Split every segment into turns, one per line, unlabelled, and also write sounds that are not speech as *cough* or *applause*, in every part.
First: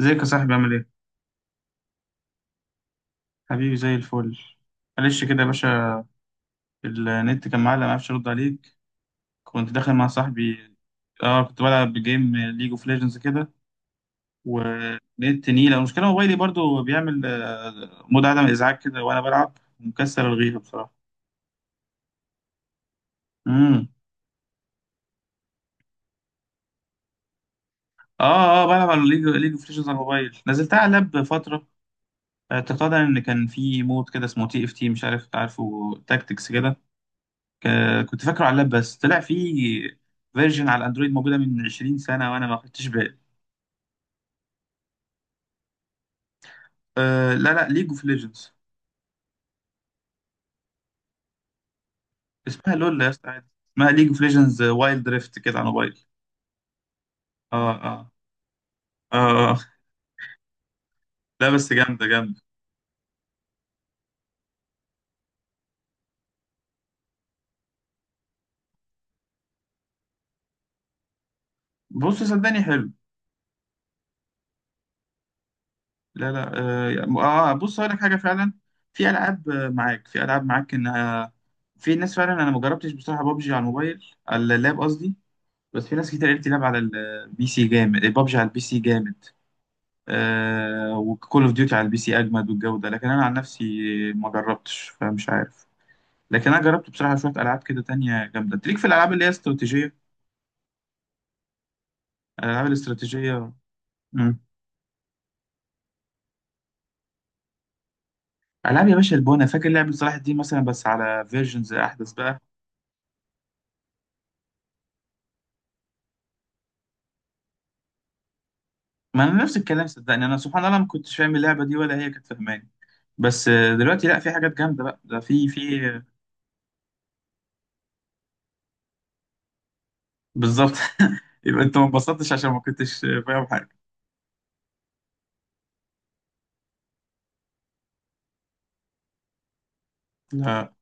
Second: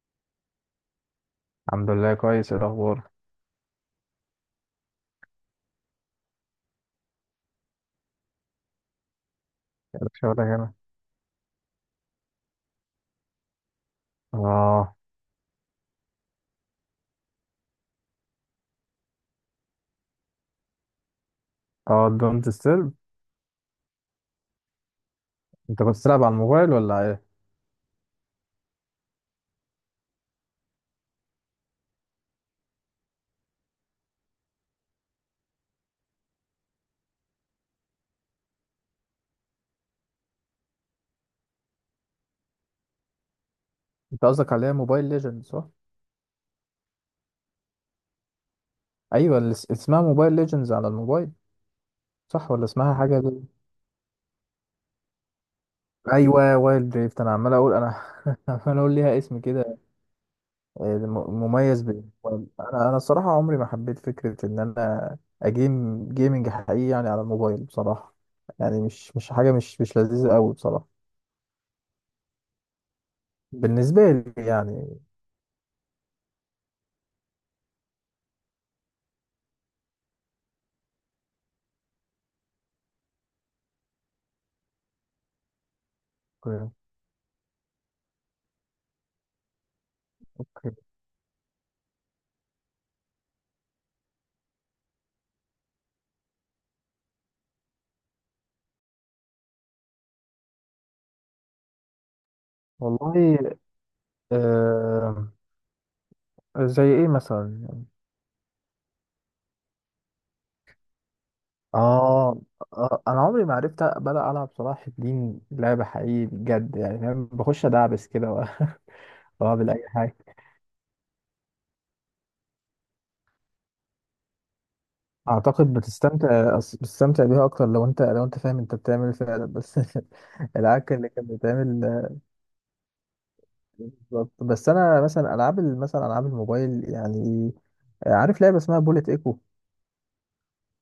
ازيك يا صاحبي عامل ايه؟
الحمد لله كويس. إيه الاخبار؟
حبيبي زي الفل. معلش كده يا باشا، النت كان معلق معرفش ارد عليك، كنت داخل
إيه
مع
شغلك هنا؟
صاحبي. اه كنت بلعب جيم ليج اوف ليجندز كده
اه
ونت نيلة. المشكلة موبايلي برضو بيعمل مود عدم ازعاج كده وانا بلعب، مكسر الغيبة بصراحة.
اه. دونت ديسترب.
امم.
انت كنت بتلعب على الموبايل ولا ايه؟
اه اه بلعب على ليج اوف ليجندز على الموبايل، نزلتها على اللاب فترة. اعتقادا ان كان في مود كده اسمه تي اف تي، مش عارف، عارفه؟ تاكتكس كده. كنت فاكره على اللاب، بس طلع في فيرجن على الاندرويد موجوده من 20 سنه وانا ما خدتش بالي.
انت قصدك عليها موبايل ليجند، صح؟
أه لا لا، ليج اوف ليجندز.
ايوه، اللي اسمها موبايل ليجندز على الموبايل. صح ولا
اسمها
اسمها
لول يا
حاجه
اسطى،
دي؟
عادي. اسمها ليج اوف ليجندز وايلد ريفت كده، على موبايل.
ايوه وايلد دريفت. انا عمال
اه
اقول، انا
اه
*laughs* عمال اقول
اه
ليها اسم
آه.
كده.
لا بس
مميز
جامده جامده.
بالموبايل. انا الصراحه عمري ما حبيت فكره ان انا جيمنج حقيقي يعني على الموبايل بصراحه. يعني مش حاجه مش لذيذه قوي بصراحه،
بص صدقني حلو.
بالنسبه لي يعني.
لا لا. اه بص هقول لك حاجه فعلا، في العاب معاك، في العاب معاك انها، في ناس فعلا انا ما جربتش بصراحه بابجي على الموبايل، على اللاب قصدي. بس في ناس كتير قالت لي، لعب
أوكي.
على البي سي جامد، بابجي على البي سي جامد وكول اوف ديوتي على البي سي اجمد والجوده، لكن انا عن نفسي ما جربتش فمش عارف. لكن انا جربت بصراحه شويه العاب كده تانية جامده، تليك في الالعاب اللي هي استراتيجيه، الالعاب
والله.
الاستراتيجيه. امم.
آه زي ايه مثلا يعني؟
العاب يا باشا البونه، فاكر لعبه صلاح الدين مثلا، بس على فيرجنز احدث بقى.
آه, اه انا عمري ما عرفت بلا العب صلاح الدين لعبه حقيقي بجد، يعني فاهم، بخش ادعبس كده
ما
*laughs*
انا نفس
واعمل اي
الكلام
حاجه.
صدقني، انا سبحان الله ما كنتش فاهم اللعبه دي ولا هي كانت فاهماني. بس دلوقتي لا، في حاجات جامده بقى، ده في
اعتقد
في آه،
بتستمتع بيها اكتر لو انت، لو انت فاهم انت بتعمل ايه فعلا، بس *laughs*
بالظبط.
العك اللي
*laughs*
كان
يبقى انت ما
بيتعمل.
انبسطتش عشان ما كنتش فاهم حاجه.
بالظبط. بس انا مثلا مثلا العاب الموبايل يعني. عارف لعبه اسمها بوليت ايكو؟
لا.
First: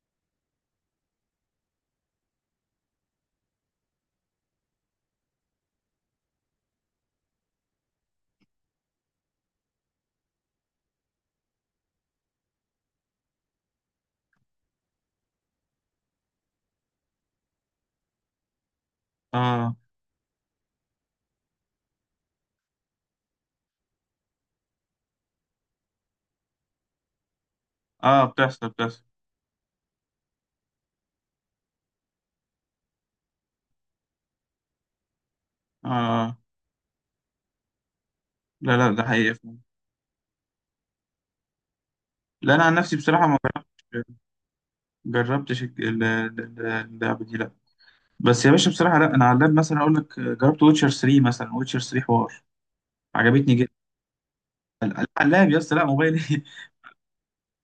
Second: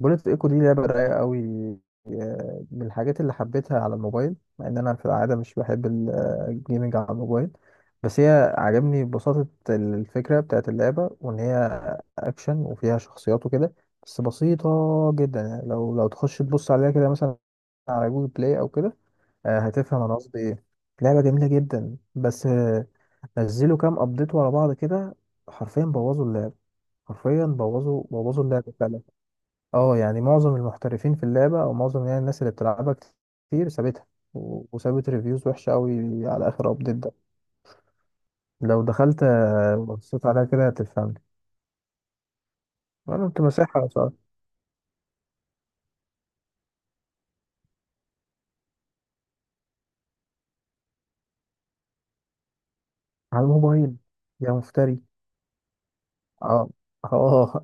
بوليت ايكو دي لعبه رايقه قوي. من الحاجات اللي حبيتها على الموبايل، مع ان انا في العاده مش بحب الجيمنج على الموبايل. بس هي عجبني ببساطه الفكره بتاعت اللعبه، وان هي اكشن وفيها شخصيات وكده. بس بسيطه جدا يعني، لو تخش تبص عليها كده مثلا على جوجل بلاي او كده،
اه
هتفهم انا قصدي ايه. لعبه جميله جدا بس، نزلوا كام ابديت ورا بعض كده، حرفيا بوظوا اللعبه. حرفيا بوظوا
اه،
بوظوا
بتحصل
اللعبه فعلا.
بتحصل.
اه يعني معظم المحترفين في اللعبة، او معظم يعني الناس اللي بتلعبها كتير سابتها، وسابت ريفيوز وحشة قوي
اه
على اخر ابديت ده.
لا
لو
لا، ده
دخلت
حقيقي فعلا.
وبصيت عليها كده هتفهمني.
لا انا عن نفسي بصراحه
انا
ما
كنت مساحة
جربتش اللعبه دي، لا. بس يا باشا بصراحه لا، انا على اللاب مثلا اقول لك، جربت ويتشر 3 مثلا، ويتشر 3 حوار،
على
عجبتني جدا.
الموبايل. يا مفتري.
على اللاب يا اسطى، لا موبايل ايه.
اه اه.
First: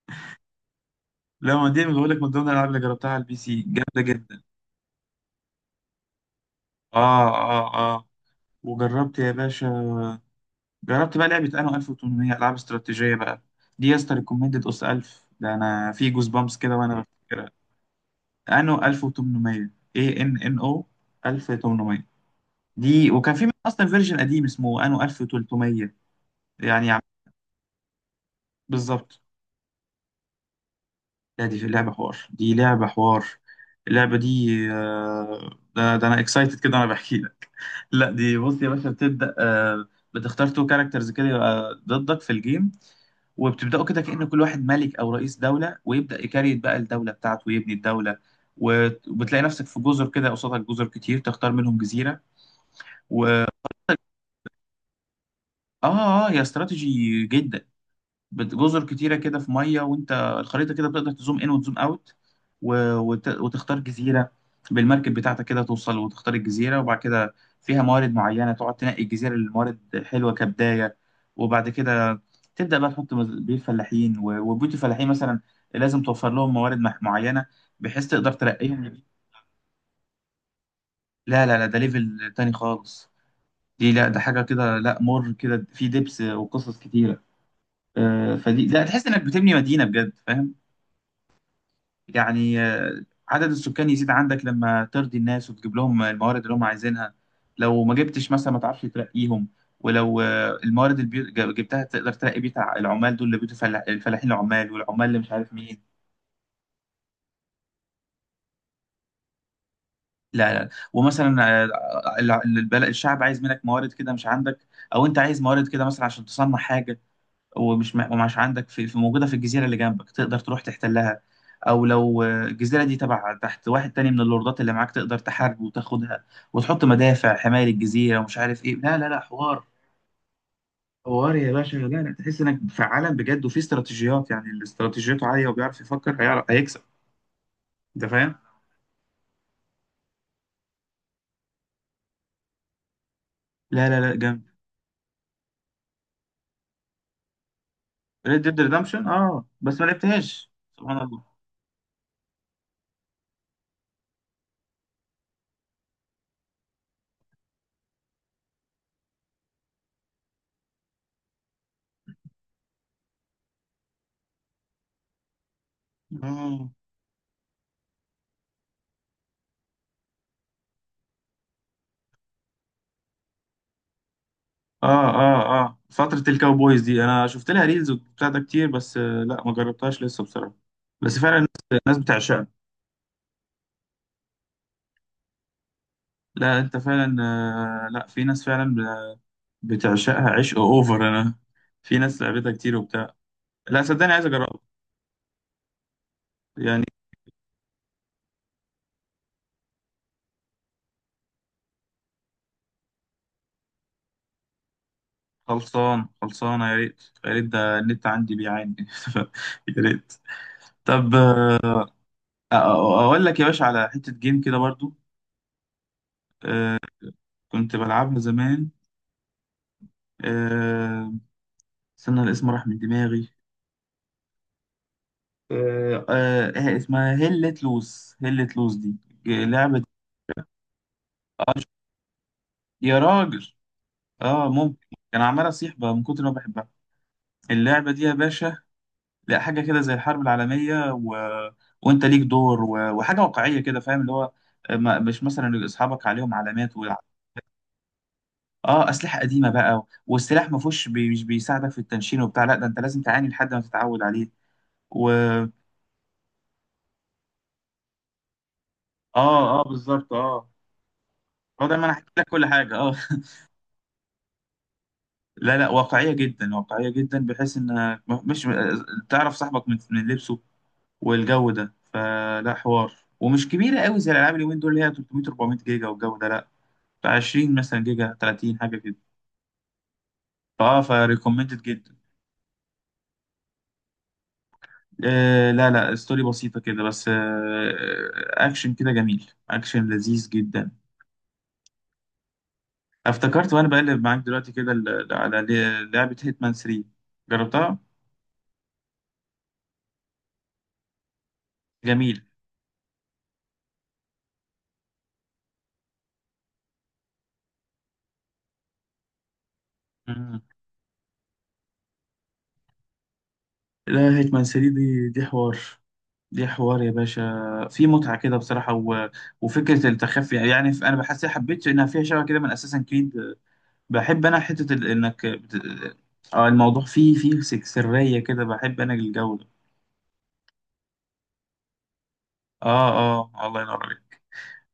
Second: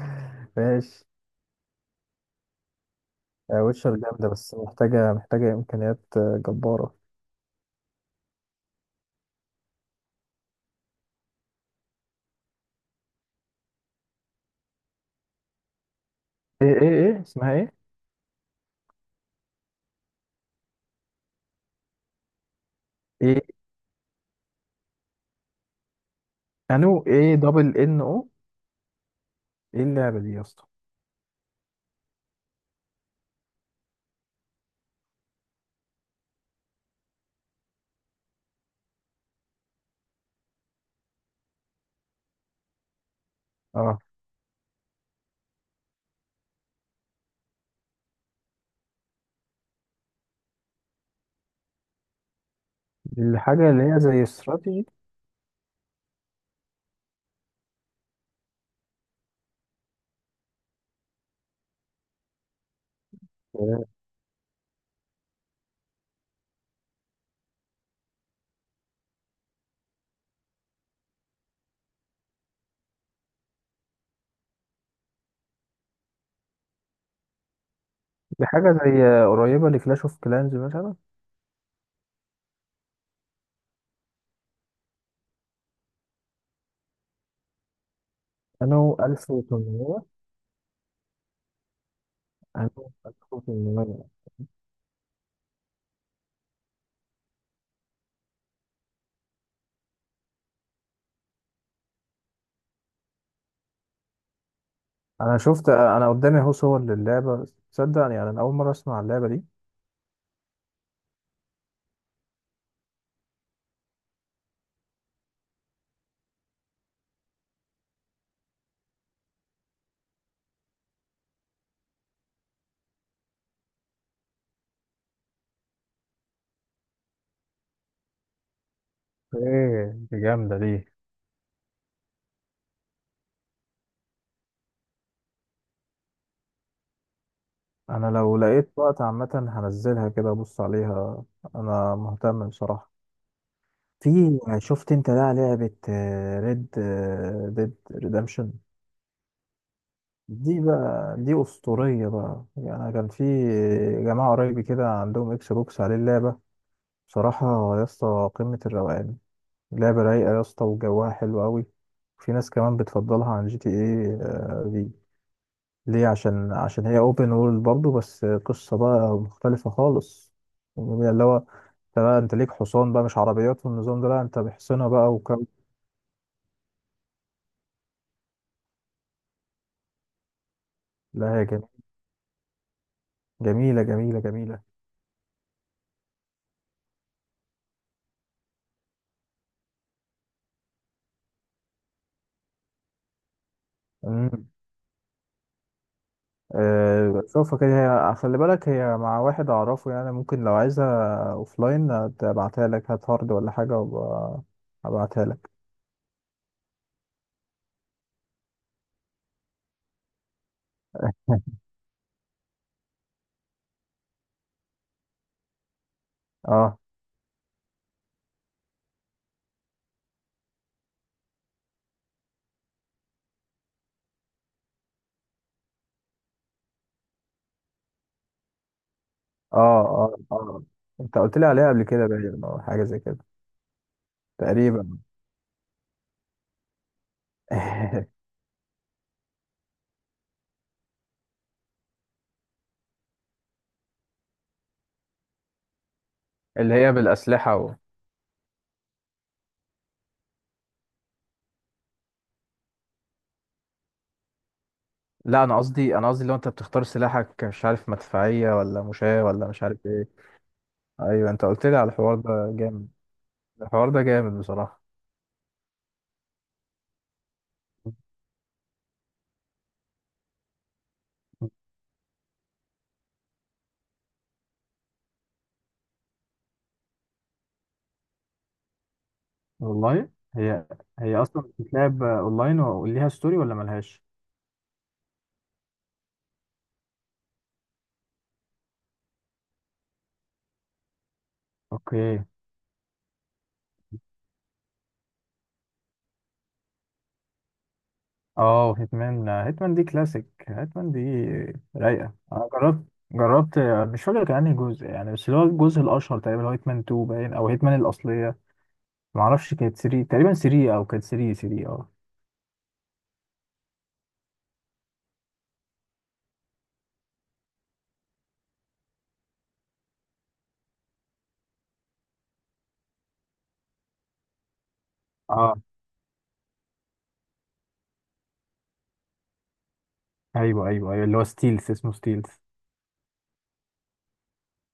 *laughs* ماشي.
*laughs* لا ما دي بقول لك من ضمن الالعاب اللي جربتها على البي سي،
ويتشر
جامده
جامدة،
جدا.
بس محتاجة، محتاجة امكانيات آه، جبارة.
اه اه اه، وجربت يا باشا، جربت بقى لعبه انا 1800، العاب استراتيجيه بقى. دي يا اسطى ريكومندد، اس 1000 ده انا في جوز بامس كده
ايه؟ ايه
وانا
ايه
بفتكرها.
اسمها ايه؟
انو 1800، اي ان ان او، 1800 دي. وكان في
ايه؟
منها اصلا فيرجن قديم اسمه انو 1300، يعني
انو ايه، دبل ان او؟
بالظبط.
ايه اللعبة دي يا اسطى؟
لا دي في اللعبه حوار، دي لعبه حوار، اللعبه دي ده انا اكسايتد كده وانا بحكي لك. لا دي بص يا باشا، بتبدا بتختار تو كاركترز كده يبقى ضدك في الجيم، وبتبداوا
اه.
كده كأن كل واحد ملك او رئيس دوله، ويبدا يكريت بقى الدوله بتاعته ويبني الدوله. وبتلاقي نفسك في جزر كده، قصادك جزر كتير تختار منهم جزيره
دي
و...
الحاجة اللي هي زي استراتيجي؟
اه اه، يا استراتيجي جدا. جزر كتيرة كده، في مية، وانت الخريطة كده بتقدر تزوم ان وتزوم اوت وتختار جزيرة، بالمركب بتاعتك كده توصل وتختار الجزيرة. وبعد كده فيها موارد معينة، تقعد تنقي الجزيرة اللي الموارد حلوة، كبداية. وبعد كده تبدأ بقى تحط بيوت فلاحين، وبيوت الفلاحين مثلا لازم توفر لهم موارد معينة، بحيث تقدر
دي حاجة زي
ترقيهم.
قريبة لكلاش اوف كلانز مثلا؟
لا لا لا، ده ليفل تاني خالص. دي لا، ده حاجة كده، لا مر كده، في دبس وقصص كتيرة فدي لا،
انا
تحس انك بتبني مدينة
1800.
بجد، فاهم؟ يعني
انا
عدد السكان
1800؟
يزيد عندك لما ترضي الناس وتجيب لهم الموارد اللي هم عايزينها. لو ما جبتش مثلا ما تعرفش ترقيهم. ولو الموارد اللي جبتها تقدر ترقي بيه العمال دول، اللي بيوتوا الفلاحين، العمال، والعمال اللي مش
انا
عارف
شفت،
مين.
انا قدامي اهو صور للعبة. تصدق يعني انا اول مرة اسمع اللعبة دي؟
لا لا، ومثلا البلد، الشعب عايز منك موارد كده مش عندك، او انت عايز موارد كده مثلا عشان تصنع حاجه ومش عندك موجودة في الجزيرة اللي جنبك، تقدر تروح تحتلها. أو لو الجزيرة دي تبع تحت واحد تاني من اللوردات اللي معاك، تقدر تحارب وتاخدها وتحط مدافع حماية للجزيرة، ومش عارف إيه، لا لا لا حوار،
ايه دي، جامدة دي.
حوار يا باشا، لا لا، تحس إنك في عالم بجد، وفي استراتيجيات، يعني اللي استراتيجيته عالية وبيعرف يفكر هيعرف هيكسب. أنت
انا
فاهم؟
لو لقيت وقت عامة هنزلها كده ابص عليها. انا مهتم بصراحة.
لا لا لا
في،
جامد.
شفت انت بقى لعبة ريد ديد
ريد
ريدمشن؟
ديد ريدمشن، اه بس ما لعبتهاش.
دي
سبحان
بقى،
الله.
دي اسطورية بقى. يعني أنا كان في جماعة قريبي كده عندهم اكس بوكس عليه اللعبة. بصراحة يا اسطى قمة الروقان. لعبة رايقة يا اسطى، وجوها حلو قوي. في ناس كمان بتفضلها عن جي تي ايه دي. ليه؟ عشان
اه
عشان هي اوبن وورلد برضه، بس قصة بقى مختلفة خالص. يعني اللي هو انت بقى، انت ليك حصان بقى، مش عربيات والنظام ده، لا انت بحصنة
اه
بقى وكم.
اه اه، فترة الكاوبويز دي انا شفت لها ريلز وبتاع ده كتير، بس لا ما جربتهاش لسه بصراحة، بس فعلا
لا هي
الناس، الناس بتعشقها.
جميلة جميلة جميلة.
لا انت فعلا لا في ناس فعلا بتعشقها عشق اوفر، انا في ناس لعبتها كتير وبتاع. لا صدقني عايز
امم
اجربها يعني.
أه شوفها كده. هي خلي بالك، هي مع واحد اعرفه يعني، ممكن لو عايزها اوفلاين ابعتها لك. هات هارد ولا حاجة وابقى ابعتها لك.
خلصان، خلصانة، يا ريت يا ريت، ده النت عندي بيعاني. *laughs* يا ريت. طب اقول لك يا باشا على حتة جيم كده برضو،
اه
كنت بلعبها زمان، آه، استنى الاسم راح من دماغي، إيه اسمها؟ هلت لوز، هلت لوز دي
اه
لعبة
اه اه انت قلت لي
آه،
عليها قبل كده، باين او حاجه
يا
زي كده.
راجل، اه ممكن.
تقريبا.
كان عمال اصيح بقى من كتر ما بحبها اللعبة دي يا
*laughs*
باشا. لا حاجة كده زي الحرب العالمية و... وانت ليك دور و... وحاجة واقعية كده فاهم، اللي هو ما... مش مثلا اصحابك عليهم
اللي
علامات و...
هي بالاسلحه و...
اه اسلحة قديمة بقى، والسلاح ما فيهوش مش بيساعدك في التنشين وبتاع، لا ده انت لازم تعاني لحد ما تتعود عليه و...
لا انا قصدي، انا قصدي لو انت بتختار سلاحك، مش عارف مدفعيه ولا مشاة ولا
اه اه
مش عارف ايه.
بالظبط اه.
ايوه انت
هو
قلت
ده،
لي
ما
على
انا حكيت
الحوار
لك كل
ده،
حاجة،
جامد.
اه.
الحوار ده جامد بصراحه.
لا لا واقعية جدا، واقعية جدا، بحيث انها مش تعرف صاحبك من لبسه والجو ده، فلا حوار، ومش كبيرة قوي زي الالعاب اليومين دول اللي هي 300 400 جيجا، والجو ده لا، بتاع 20 مثلا جيجا، 30 حاجة كده،
والله. هي،
فاه
هي اصلا
فريكومندد جدا.
بتتلعب اونلاين وليها ستوري ولا ملهاش؟
آه لا لا، ستوري بسيطة كده بس، آه اكشن كده جميل، اكشن لذيذ جدا.
اوكي.
افتكرت وانا بقلب معاك دلوقتي كده على لعبة هيتمان 3، جربتها.
اه، هيتمان دي كلاسيك. هيتمان دي رايقة.
جميل.
انا جربت، جربت. مش فاكر كان انهي جزء يعني، بس اللي هو الجزء الاشهر تقريبا اللي هو هيتمان 2، باين او هيتمان الاصلية. معرفش، كانت 3 تقريبا،
مم.
3 او كانت 3، 3. اه
لا هيتمان 3 دي، دي حوار، دي حوار يا باشا، في متعة كده بصراحة و... وفكرة التخفي يعني، أنا بحس، حبيت إنها فيها شبه كده من أساسا كريد، بحب أنا حتة ال... إنك بت...
اه.
آه الموضوع فيه فيه سرية كده، بحب أنا الجو ده.
ايوه ايوه ايوه اللي هو ستيلز، اسمه ستيلز.
آه. آه الله ينور عليك.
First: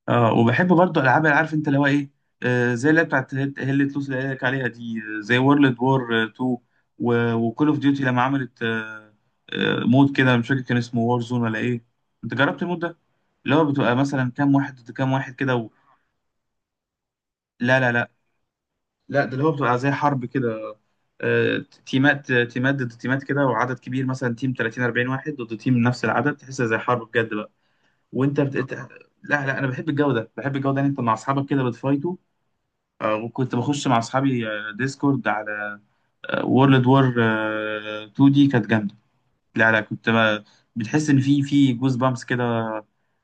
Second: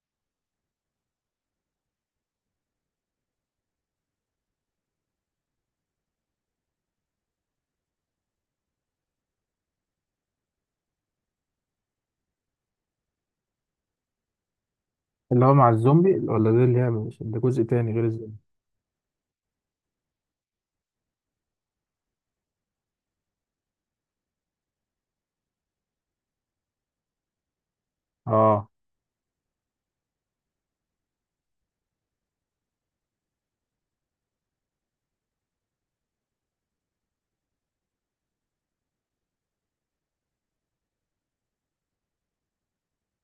اه وبحب برضه العاب، اللي عارف انت اللي هو ايه، آه زي اللي بتاعت هيل تلوس اللي قالك عليها دي، زي وورلد وور 2 وكول اوف ديوتي، لما عملت مود كده، مش فاكر كان اسمه وور زون ولا ايه، انت جربت المود ده؟ اللي هو بتبقى مثلا كام واحد ضد كام واحد
اللي هو
كده
مع
و...
الزومبي؟ ولا ده اللي هي، مش ده جزء
لا لا
تاني غير
لا.
الزومبي؟
لا ده اللي هو بتبقى زي حرب كده، آه تيمات ضد تيمات كده، وعدد كبير مثلا، تيم 30 40 واحد ضد تيم نفس العدد، تحسها زي حرب بجد بقى، وانت
اه.
بت... لا لا انا بحب الجو ده، بحب الجو ده، ان انت مع اصحابك كده بتفايتوا وكنت بخش مع اصحابي ديسكورد على وورلد وور 2 دي، كانت جامده. لا لا كنت بتحس ان في جوز بامس كده،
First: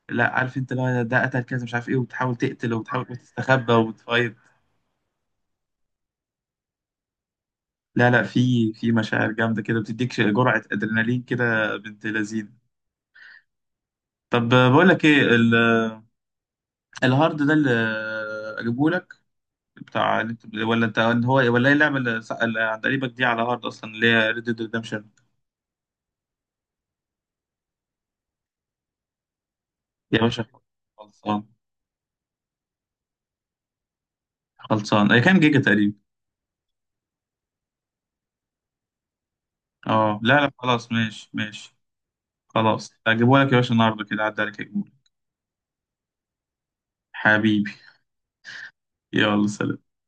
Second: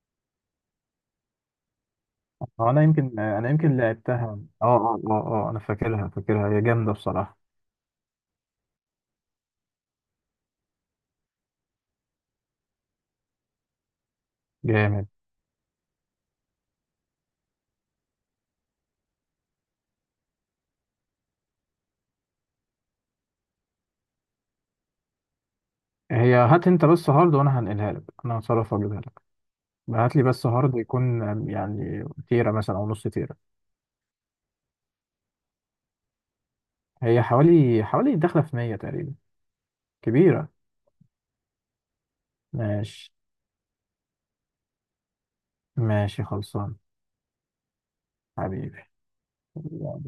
لا عارف انت، لا ده قتل كذا مش عارف ايه، وتحاول
هو
تقتل
انا
وتحاول
يمكن، انا
وتستخبى
يمكن لعبتها.
وتفايض.
اه اه اه اه انا فاكرها، فاكرها. هي جامدة بصراحة.
لا لا في مشاعر جامده كده، بتديك جرعه ادرينالين كده بنت لذين. طب بقول لك
جامد.
ايه الهارد ده اللي اجيبه لك، بتاع، ولا انت، هو، ولا ايه اللعبه اللي عند قريبك دي على هارد اصلا، اللي هي ريد ديد ريدمشن.
هي هات انت بس هارد وانا هنقلها لك. انا هتصرف اجيبها. بعت
يا
لي
باشا
بس هارد يكون
خلصان،
يعني تيرا مثلا او نص تيرا.
خلصان، اي كام جيجا تقريبا؟
هي حوالي، حوالي داخله في 100 تقريبا.
اه لا
كبيره.
لا خلاص، ماشي ماشي. خلاص
ماشي.
هجيبه لك يا باشا النهارده كده، عدى عليك هجيبه.
ماشي خلصان.
حبيبي
حبيبي.
يلا سلام.
يلا،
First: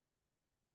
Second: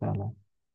سلام.